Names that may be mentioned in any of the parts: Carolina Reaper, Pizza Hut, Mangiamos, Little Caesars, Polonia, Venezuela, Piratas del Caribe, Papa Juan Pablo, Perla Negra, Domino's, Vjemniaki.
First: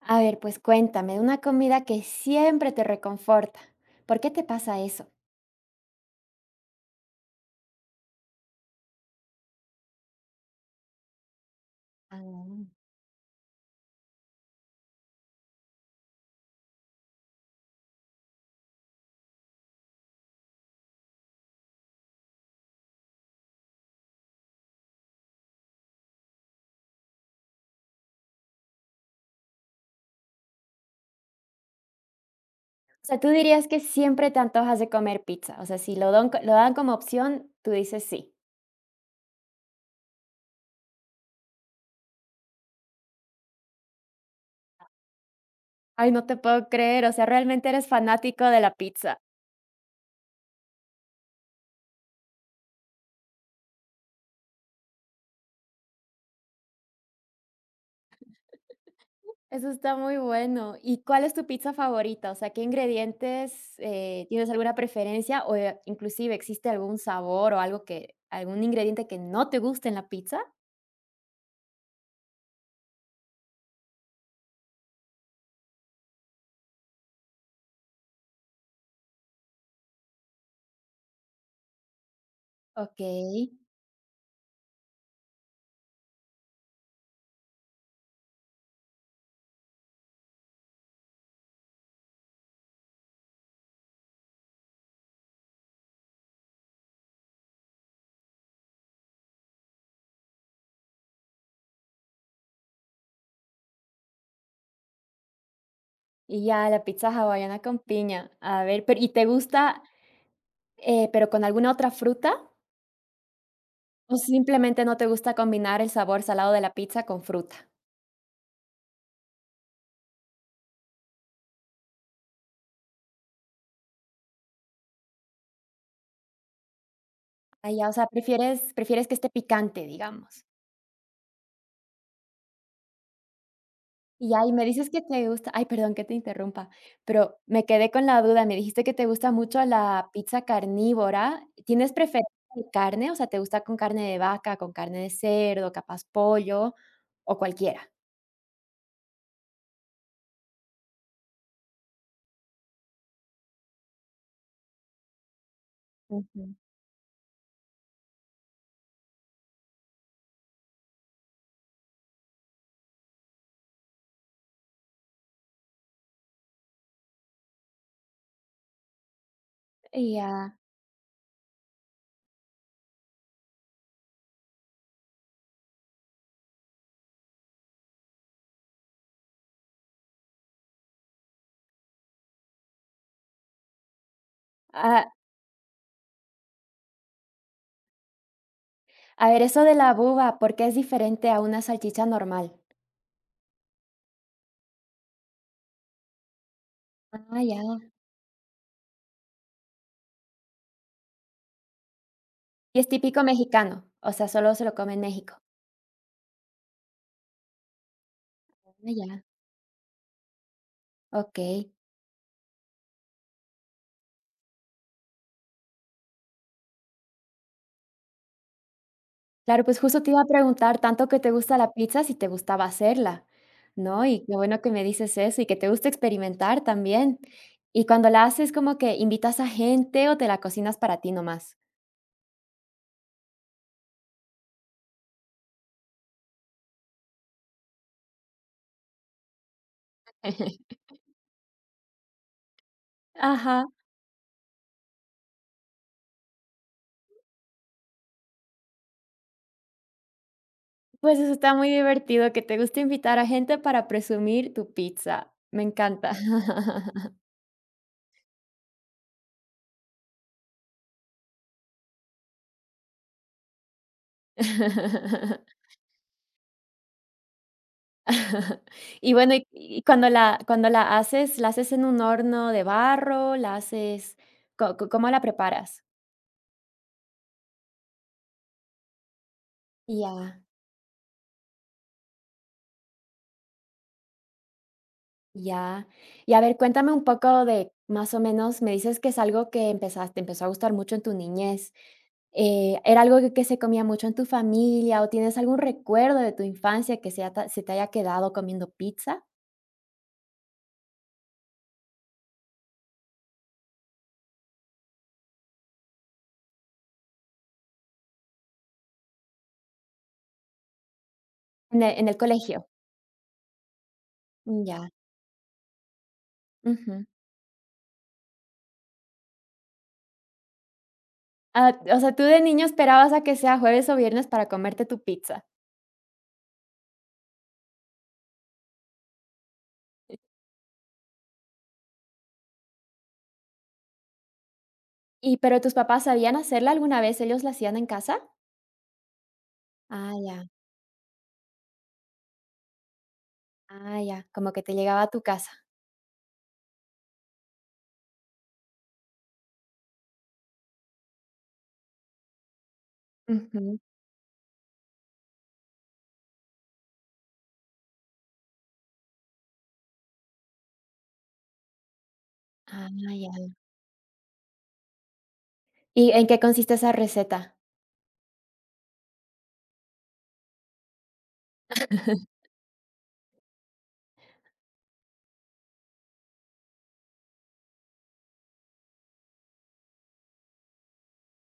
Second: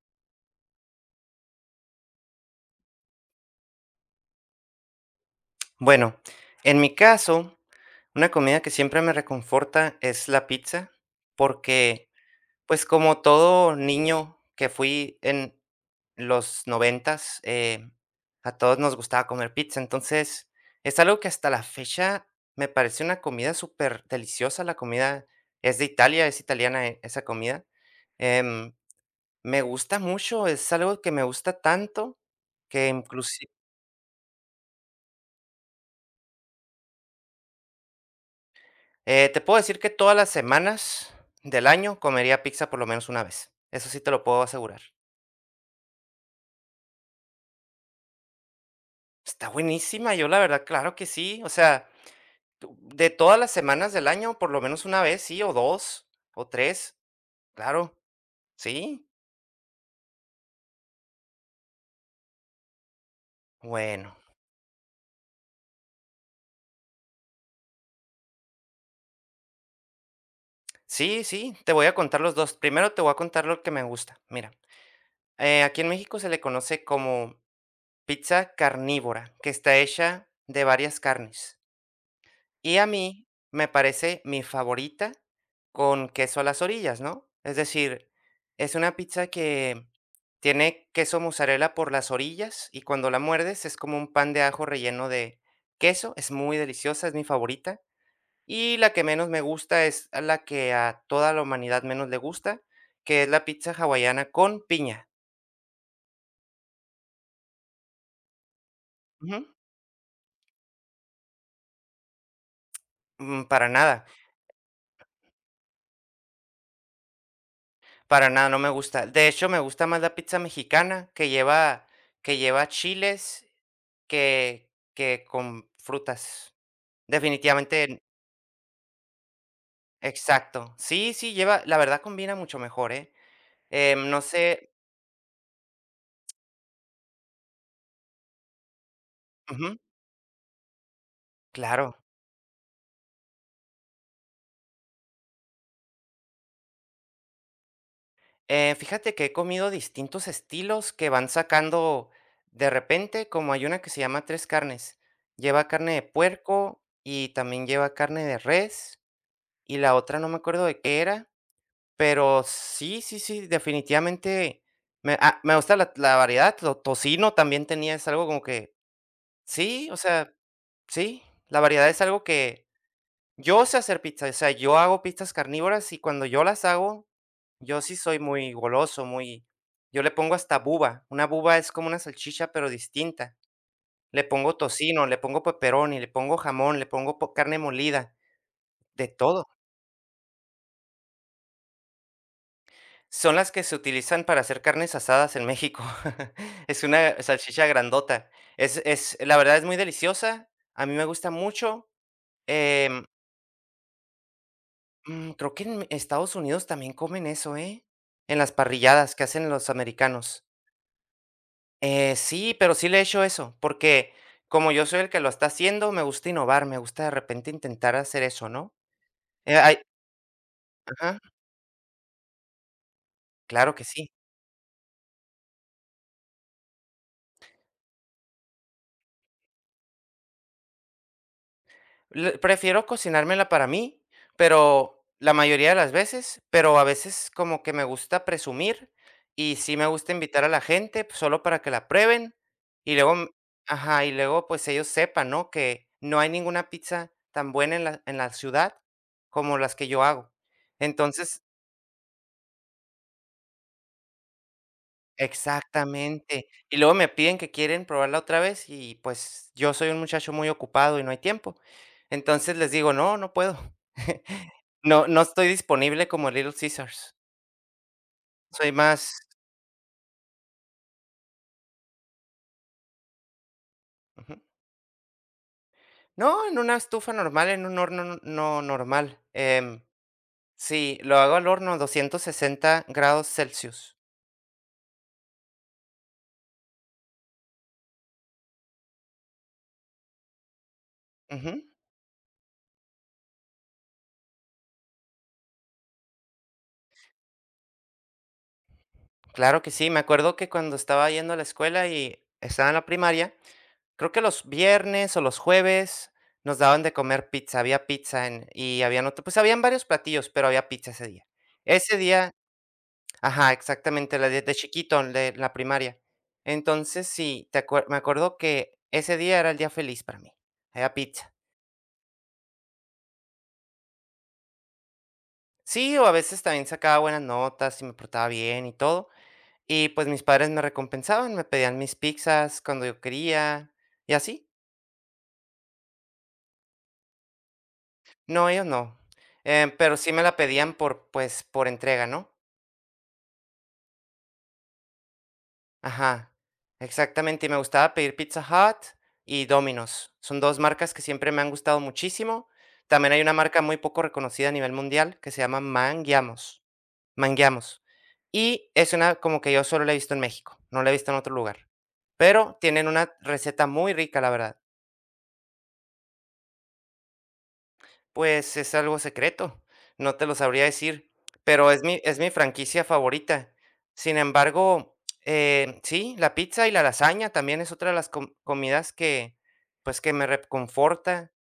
A ver, pues cuéntame, de una comida que siempre te reconforta. ¿Por qué te pasa eso? Bueno, en mi caso, una comida que siempre me reconforta es la pizza, porque, Ah. pues, como todo niño que fui en los 90s, a todos nos gustaba comer pizza. Entonces, es algo que hasta la fecha me parece una comida súper deliciosa. La comida es de Italia, es italiana esa comida. Em, me gusta mucho, es algo que me gusta tanto que O sea, tú inclusive. dirías que siempre te antojas de comer pizza. O sea, si lo don lo dan como opción, tú dices sí. Te puedo decir que todas las semanas del año comería pizza por lo menos una vez. Eso sí te lo puedo asegurar. Ay, no te puedo creer, o sea, realmente eres fanático de la pizza. Está buenísima, yo la verdad, claro que sí. O sea, de todas las semanas del año, por lo menos una vez, sí, o dos, o tres, claro, sí. Eso está muy bueno. ¿Y cuál es tu pizza favorita? O sea, ¿qué ingredientes, Bueno, tienes alguna preferencia o, inclusive existe algún sabor o algo que algún ingrediente que no te guste en la pizza? sí, sí, te voy a contar los dos. Primero te voy a contar lo que me gusta. Mira, aquí en México se le conoce como pizza carnívora, que está hecha de varias carnes. Y a mí Okey. me parece mi favorita con queso a las orillas, ¿no? Es decir, es una pizza que tiene queso mozzarella por las orillas y cuando la muerdes es como un pan de ajo relleno de queso. Es muy deliciosa, es mi favorita. Y la que menos me gusta es a la que a toda la humanidad menos le gusta, que es la pizza hawaiana con piña. Y ya, la pizza hawaiana con piña. A ver, pero ¿y te Ujú. gusta, pero con alguna otra fruta? Para nada, ¿O simplemente no te gusta combinar el sabor salado de la pizza con fruta? para nada, no me gusta. De hecho, me gusta más la pizza mexicana que lleva chiles. Que que con frutas. Ah, ya, o Definitivamente, sea, prefieres que esté picante, digamos. exacto. Sí, sí, lleva, la verdad combina mucho mejor, ¿eh? No Y ya, y me sé. dices que te gusta ay, perdón que te interrumpa, pero me quedé con la duda. Me dijiste que te gusta mucho Ujú, la pizza carnívora. ¿Tienes claro. preferencia de carne? O sea, ¿te gusta con carne de vaca, con carne de cerdo, capaz pollo o cualquiera? Fíjate que he comido distintos estilos que van sacando de repente, como hay una que se llama Tres Carnes. Lleva carne de Ujú. puerco y también lleva carne de res, y la otra no me acuerdo de qué era, pero sí, sí, sí, definitivamente me gusta la variedad. Lo tocino también tenía, es algo como que sí. O Y sea, ya. sí, la variedad es algo que yo sé hacer pizza, o sea, yo hago pizzas carnívoras y cuando yo las hago, yo sí soy muy goloso, muy yo le pongo hasta buba, una buba es como una salchicha, pero distinta. Le pongo tocino, Ah, le pongo pepperoni, le pongo jamón, le pongo carne molida, de a ver, todo. eso de la buba, ¿por qué es diferente a una salchicha normal? Son las que se utilizan para hacer carnes asadas en México. Es una Ah, ya. salchicha grandota. Es, la verdad es muy deliciosa, a mí me gusta mucho. Y es em, típico mexicano, o sea, solo se lo come en Mm, México. creo que en Estados Unidos también comen eso, ¿eh? En las Ah, parrilladas ya. que hacen los americanos. Okey. Sí, pero sí le he hecho eso, porque como yo soy el que lo está haciendo, me gusta innovar, me gusta de repente intentar hacer eso, ¿no? Claro, pues Hay justo te iba a preguntar, tanto que Ajá, te gusta la pizza, si te gustaba hacerla, claro que ¿no? sí. Y qué bueno que me dices eso y que te gusta experimentar también. Y cuando la haces, ¿como que invitas a gente o te la cocinas para ti nomás? Le prefiero cocinármela para mí, pero la mayoría de las veces, pero a veces como que me gusta presumir y sí me gusta invitar a la gente, pues, solo para que la prueben y luego, Ajá. ajá, y luego, pues, ellos sepan, ¿no?, que no hay ninguna pizza tan buena en la ciudad como las que yo hago. Pues eso Entonces, está muy divertido, que te gusta invitar a gente para presumir tu pizza. Me encanta. exactamente. Y luego me piden que quieren probarla otra vez y, pues, yo soy un muchacho muy ocupado y no hay tiempo. Entonces les digo: "No, no puedo". No, no estoy disponible como Little Caesars. Soy Y más. bueno, y cuando la haces, ¿la haces en un horno de barro? ¿La haces Ujú. co co cómo la preparas? No, en una estufa normal, en un horno no normal. Em, Ya, sí, lo hago al horno, 260 grados Celsius. ya. Y a ver, cuéntame un poco de, más o menos, me dices que es algo que empezaste empezó a gustar mucho en tu Ujú. niñez. ¿Era algo que se comía mucho en tu familia o tienes algún recuerdo de tu infancia que sea ta se te haya quedado comiendo pizza? Claro que sí, me acuerdo que cuando estaba yendo a la escuela y estaba en la primaria, creo que los viernes o los jueves nos daban de comer pizza, había pizza en y habían otro, pues, habían varios platillos, pero había pizza ese día. Ese En el día. colegio. Ajá, exactamente, la de Ya, chiquito, de la primaria. ujú. Entonces, sí, te acue me acuerdo que ese día era el día feliz para mí, había pizza. Ah, o sea, tú de niño esperabas a que sea jueves o viernes para comerte tu pizza. Sí, o a veces también sacaba buenas notas y me portaba bien y todo, y pues mis padres me recompensaban, me pedían mis pizzas cuando yo quería y así. ¿Y pero tus papás sabían hacerla alguna vez? ¿Ellos la hacían en casa? No, ellos no, pero Ah, sí me la ya, pedían por, pues, por entrega, ¿no? ah, ya, como que te llegaba a tu casa. Ajá, exactamente, y me gustaba pedir Pizza Hut y Domino's. Son 2 marcas que siempre me han gustado muchísimo. También hay una marca muy Ujú. poco reconocida a nivel mundial que se llama Mangiamos, Mangiamos, y es una, como que yo solo la he visto en México, no la he visto en otro lugar, pero tienen Ah, una ya. receta muy rica, la verdad. ¿Y en qué consiste esa receta? Pues, es algo secreto, no te lo sabría decir, pero es mi franquicia favorita. Sin embargo, sí, la pizza y la lasaña también es otra de las comidas que, pues, que me reconforta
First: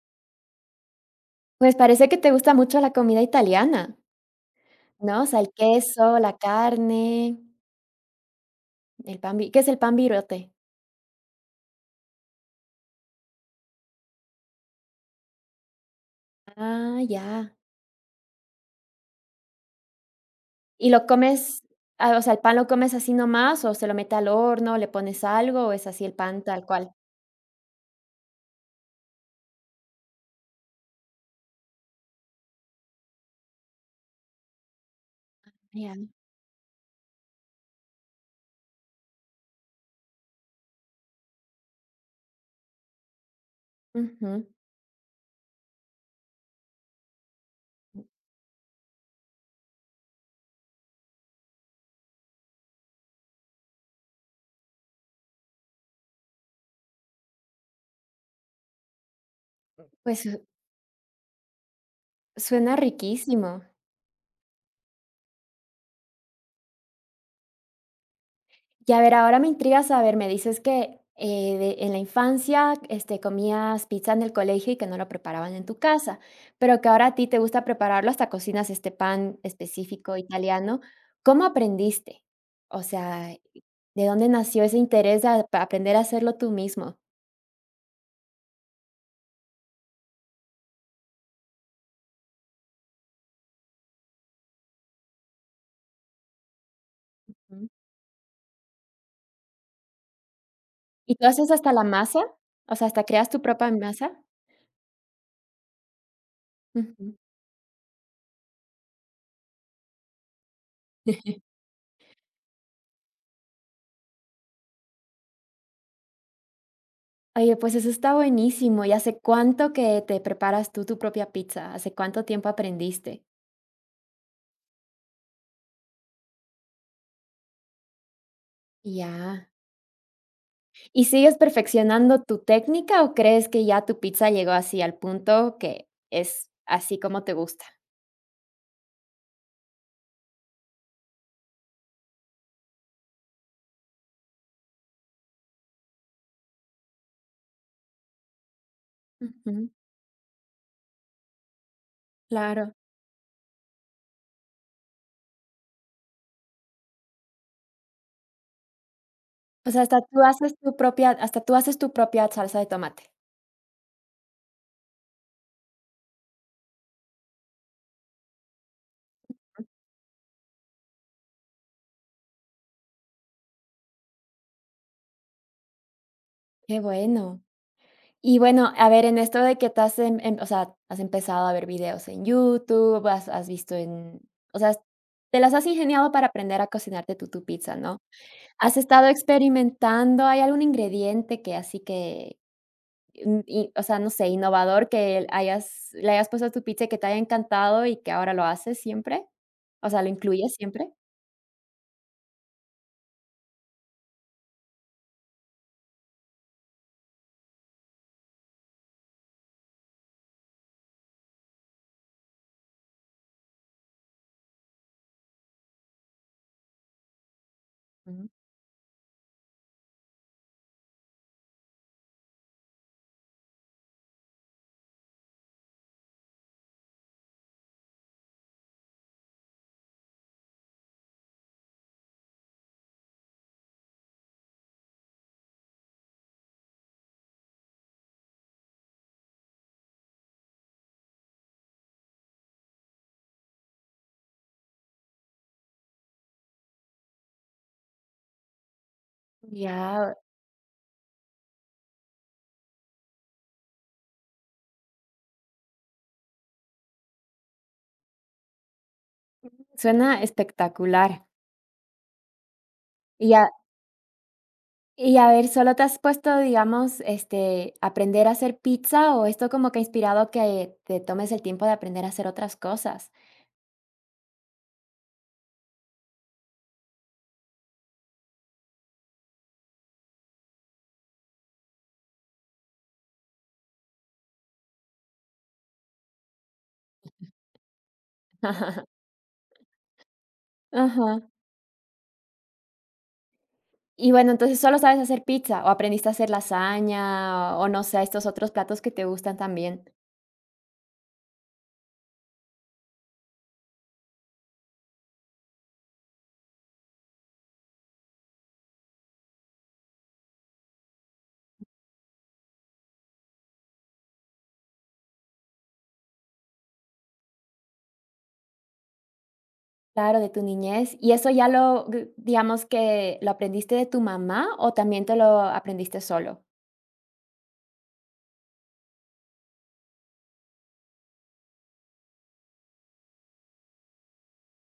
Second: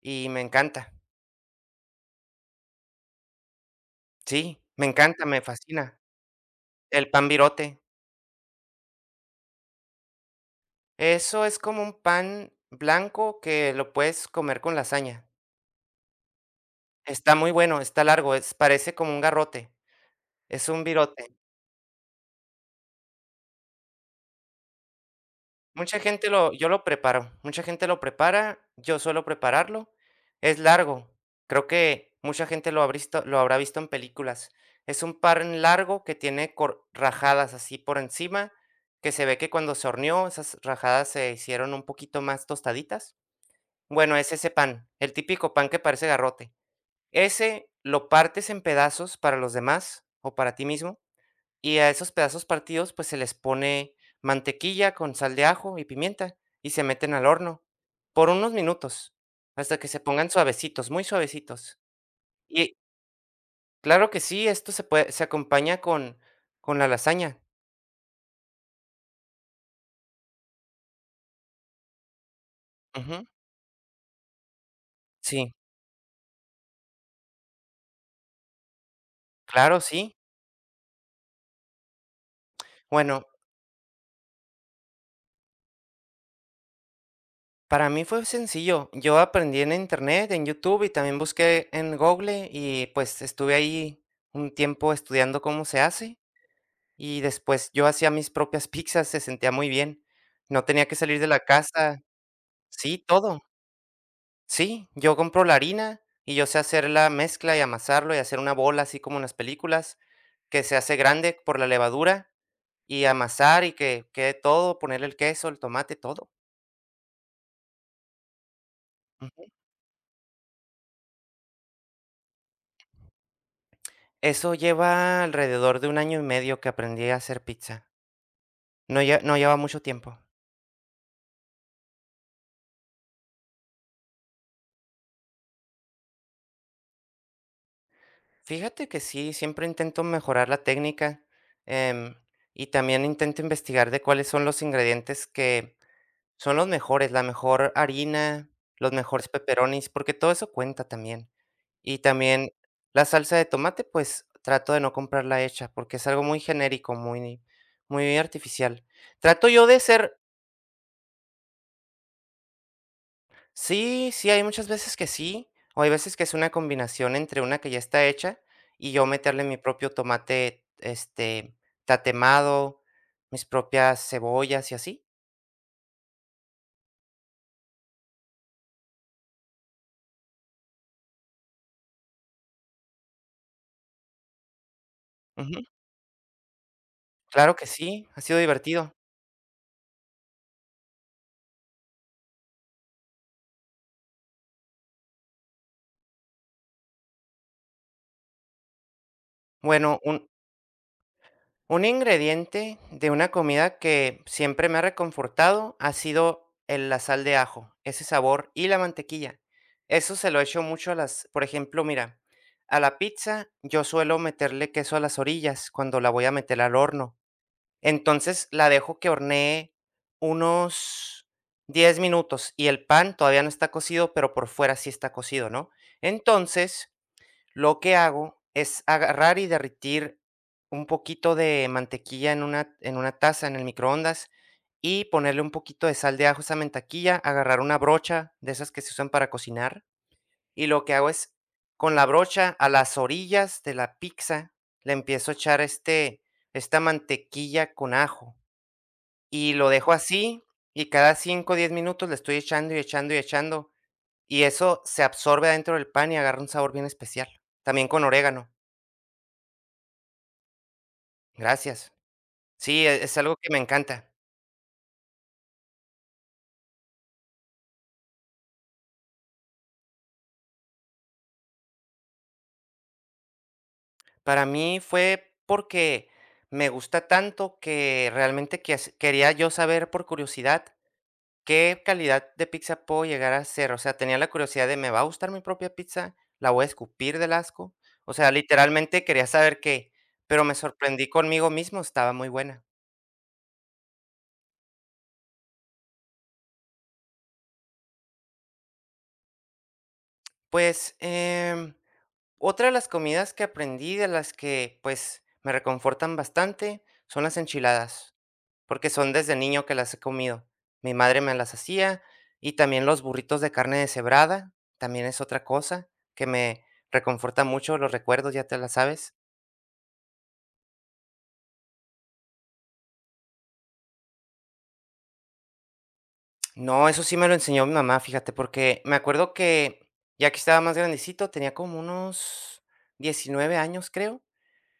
y me encanta. Pues parece que te gusta mucho la comida italiana, Sí, me ¿no? encanta, O sea, me el fascina. queso, la El pan carne, birote. el pan vi ¿qué es el pan birote? Eso es como un pan blanco que lo puedes comer con lasaña. Ah, Está muy ya. bueno, está largo, es parece como un garrote, es un ¿Y lo virote. comes? Ah, o sea, ¿el pan lo comes así nomás o se lo mete al horno, le pones algo o es Mucha así el gente pan lo tal Yo lo cual? preparo, mucha gente lo prepara, yo suelo prepararlo. Es largo, creo que mucha gente lo ha visto. Lo habrá visto en películas. Es un pan Ya. largo que tiene cor rajadas así por encima, que se ve que cuando se horneó, esas rajadas se hicieron un poquito más tostaditas. Bueno, es Ujú. ese pan, el típico pan que parece garrote. Ese lo partes en pedazos para los demás o para ti mismo y a esos pedazos partidos, pues, se les pone mantequilla con sal de ajo y pimienta, y se meten al horno por unos minutos, hasta que se Pues, pongan suavecitos, muy suavecitos. Y suena riquísimo. claro que sí, esto se acompaña con la lasaña. Y a ver, ahora me intriga saber, me dices que, de en la infancia, este, Ujú. comías pizza en el colegio y que no lo Sí, preparaban en tu casa, pero que ahora a ti te gusta prepararlo, hasta cocinas este pan claro, específico sí. italiano, ¿cómo aprendiste? O Bueno, sea, ¿de dónde nació ese interés de ap aprender a hacerlo tú mismo? para mí fue sencillo. Yo aprendí en Internet, en YouTube, y también busqué en Google, y, pues, estuve ahí un tiempo estudiando cómo se hace. Y Ujú. después yo hacía mis propias pizzas, se sentía muy bien. No tenía que ¿Y salir tú de la haces hasta la casa. masa? O sea, Sí, ¿hasta creas tu todo. propia masa? Sí, yo compro la harina y yo sé hacer la Ujú. mezcla y amasarlo y hacer una bola así como en las películas, que se hace grande por la levadura y amasar y que quede todo, ponerle el queso, el tomate, todo. Oye, pues eso está buenísimo, ¿y hace Ujú. cuánto que te preparas tú tu propia pizza? ¿Hace cuánto tiempo aprendiste? Eso lleva alrededor de un año y medio que aprendí a hacer pizza. No Ya. lleva mucho tiempo. ¿Y sigues perfeccionando tu técnica o crees que ya tu pizza llegó así al punto que es así como te gusta? Fíjate que sí, siempre intento mejorar la técnica, em, y también intento investigar de cuáles son los ingredientes que son los mejores, la mejor harina, los mejores Ujú, pepperonis, porque todo eso cuenta también. Y también claro. la salsa de tomate, pues trato de no comprarla hecha, porque es algo muy genérico, muy, muy artificial. Trato yo O de sea, ser. Hasta tú haces tu propia salsa de tomate. Sí, sí, hay muchas veces que sí, o hay veces que es una combinación entre una que ya está hecha y yo meterle mi propio tomate, este, tatemado, mis propias cebollas y así. Qué bueno. Y bueno, a ver, en esto de que te has o sea, has empezado a ver videos en YouTube, has visto en o sea, te las Ujú. has ingeniado para aprender a cocinarte tú tu Claro que pizza, ¿no? sí, ha sido ¿Has divertido. estado experimentando? ¿Hay algún ingrediente que así que mm, y, o sea, no sé, innovador que hayas le hayas puesto a tu pizza y que te haya encantado y que ahora lo haces siempre? O Bueno, sea, ¿lo un incluyes siempre? Un ingrediente de una comida que siempre me ha reconfortado ha sido la sal de ajo, ese sabor y la mantequilla. Eso se lo echo mucho a las, por ejemplo, mira, a la pizza yo suelo meterle queso a las orillas cuando la voy a meter al horno. Mm, Entonces la dejo que hornee unos 10 minutos y el pan todavía no está cocido, pero por fuera sí está cocido, ¿no? Entonces lo que hago es agarrar y derretir un poquito de mantequilla en una taza en el microondas y ponerle un poquito de sal de ajo a esa mantequilla, agarrar una brocha de esas que se usan para cocinar, y lo que hago es con la brocha a las orillas de la pizza le empiezo a echar, este, esta mantequilla con ajo y lo dejo ya, así, y cada 5 o 10 minutos le estoy echando y echando y echando, y eso se absorbe adentro del pan y agarra un sabor bien especial, también con orégano. suena espectacular. Gracias. Sí, es Y algo que me encanta. y a ver, ¿solo te has puesto, digamos, este, aprender a hacer pizza o esto como que ha inspirado que te tomes el tiempo de aprender a hacer otras cosas? Para mí fue porque me gusta tanto que realmente quias quería yo saber por curiosidad qué calidad de pizza puedo llegar a hacer. O sea, tenía la curiosidad de, ¿me va a gustar mi propia pizza? ¿La voy a escupir del asco? O sea, literalmente quería saber qué, pero me Ajá. sorprendí conmigo mismo, estaba muy buena. Y bueno, entonces solo sabes hacer pizza o aprendiste a hacer lasaña o no sé, estos otros platos que te gustan también. Pues, otra de las comidas que aprendí, de las que, pues, me reconfortan bastante, son las enchiladas, porque son desde niño que las he comido. Mi madre me las hacía y también los burritos de carne deshebrada, también es otra cosa que me reconforta mucho, los recuerdos, ya te la sabes. Claro, de tu niñez. ¿Y eso ya lo, digamos que lo aprendiste de tu mamá o también te lo aprendiste solo? No, eso sí me lo enseñó mi mamá, fíjate, porque me acuerdo que ya que estaba más grandecito, tenía como unos 19 años, creo.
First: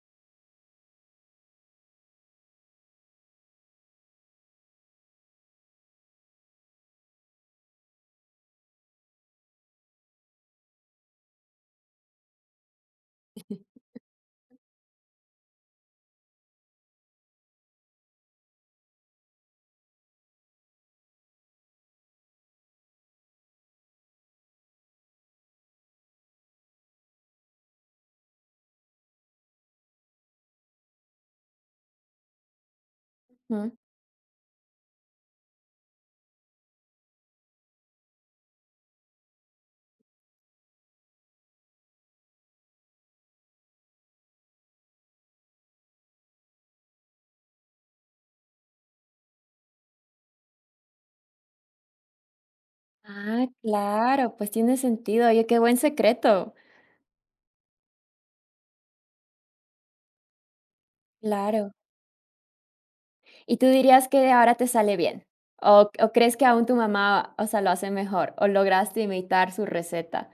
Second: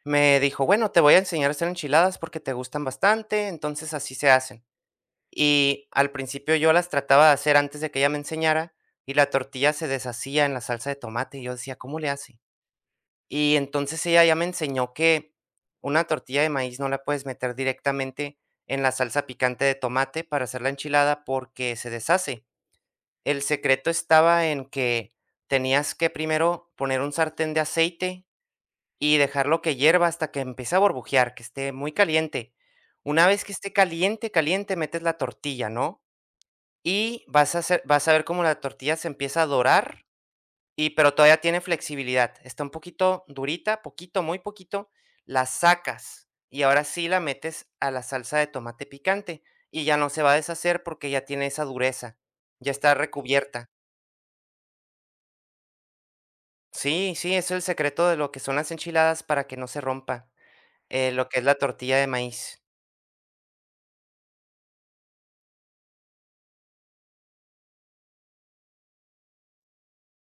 Me dijo, bueno, te voy a enseñar a hacer enchiladas porque te gustan bastante, entonces así se hacen. Y al principio yo las trataba de hacer antes de que ella me enseñara, y la tortilla se deshacía en la salsa de tomate, y yo decía: "¿Cómo le hace?". Y entonces ella ya me enseñó que una tortilla de maíz no la puedes meter directamente en la salsa picante de tomate para hacer la enchilada porque se deshace. El secreto estaba en que tenías que primero poner un sartén de aceite y dejarlo que hierva hasta que empiece a burbujear, que esté muy caliente. Una vez que esté Ujú. caliente, caliente, metes la tortilla, ¿no? Y vas a ver cómo la tortilla se empieza a dorar y pero todavía tiene flexibilidad. Está un poquito durita, poquito, muy poquito, la sacas y ahora sí la metes a la salsa de tomate picante y ya no se va a deshacer porque ya tiene esa dureza, ya está Ah, recubierta. claro, pues tiene sentido. Oye, qué buen secreto. Sí, sí, es el secreto de lo que son las enchiladas para que no se rompa, lo que es la Claro. tortilla de maíz. ¿Y tú dirías que ahora te sale bien? ¿O crees que aún tu mamá, o sea, lo hace mejor, o lograste imitar su receta?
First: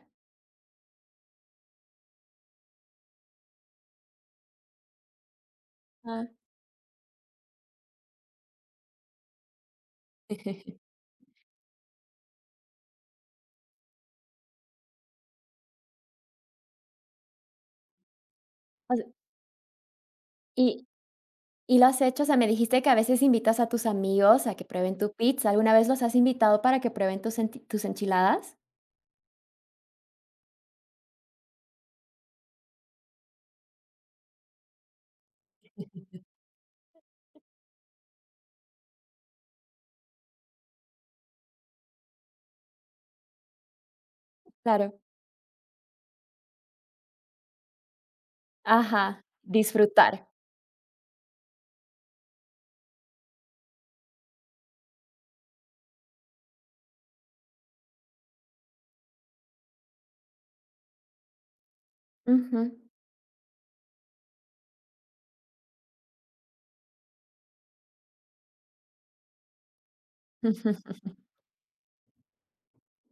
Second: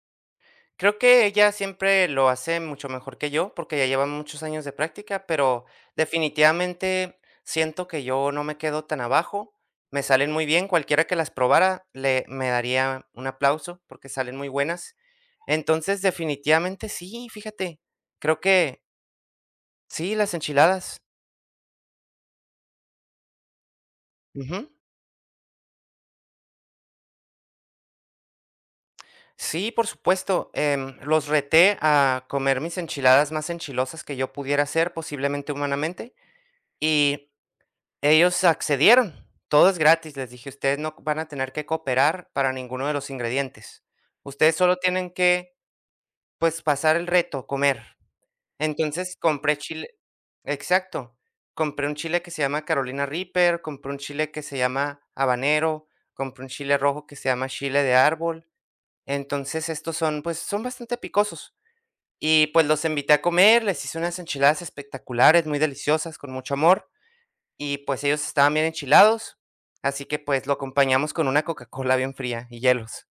Creo que ella siempre lo hace mucho mejor que yo, porque ya lleva muchos años de práctica, pero Ah. definitivamente siento que yo no me quedo tan abajo. Me salen muy bien, cualquiera que las probara le me daría un aplauso porque salen muy buenas. Entonces, definitivamente sí, fíjate, creo que O se sí, las ¿y enchiladas. y lo has hecho? O sea, me dijiste que a veces invitas a tus amigos a que Ujú. prueben tu pizza, ¿alguna vez los has invitado para que prueben tus enchiladas? Sí, por supuesto. Los reté a comer mis enchiladas más enchilosas que yo pudiera hacer, posiblemente humanamente. Y ellos accedieron, todo es gratis, les dije: "Ustedes no van a tener que cooperar para ninguno de los ingredientes. Ustedes solo Claro. tienen que, pues, pasar el reto, comer". Entonces, Ajá, compré chile. disfrutar. Exacto, compré un chile que se llama Carolina Reaper, compré un chile que se llama habanero, compré un chile rojo que se llama chile de árbol. Entonces, estos son, pues, son bastante picosos. Y, Ujú. pues, los invité a comer, les hice unas enchiladas espectaculares, muy deliciosas, con mucho amor. Y, pues, ellos estaban bien enchilados, así que, pues, lo acompañamos con una Coca-Cola bien fría y hielos.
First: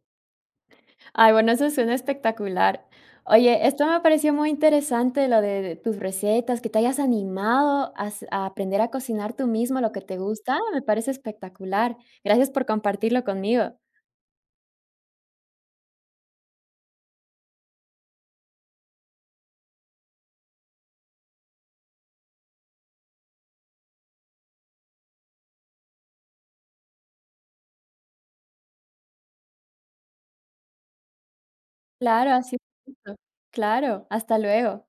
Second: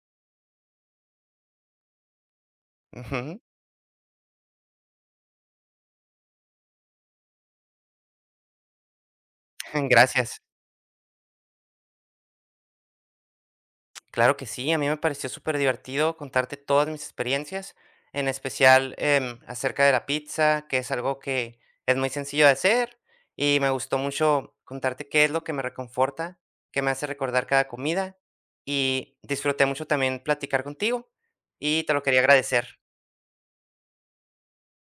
Ay, bueno, eso suena espectacular. Ujú. Oye, esto me pareció muy interesante, lo de tus recetas, que te hayas animado a, a aprender a cocinar tú mismo lo que te Gracias. gusta, me parece espectacular. Gracias por compartirlo conmigo. Claro que sí, a mí me pareció súper divertido contarte todas mis experiencias, en especial, acerca de la pizza, que es algo que es muy sencillo de hacer, y me gustó mucho contarte qué es lo que me reconforta, qué me hace recordar cada comida, y disfruté mucho también platicar contigo, y te lo quería Claro, así. agradecer. Claro, hasta luego.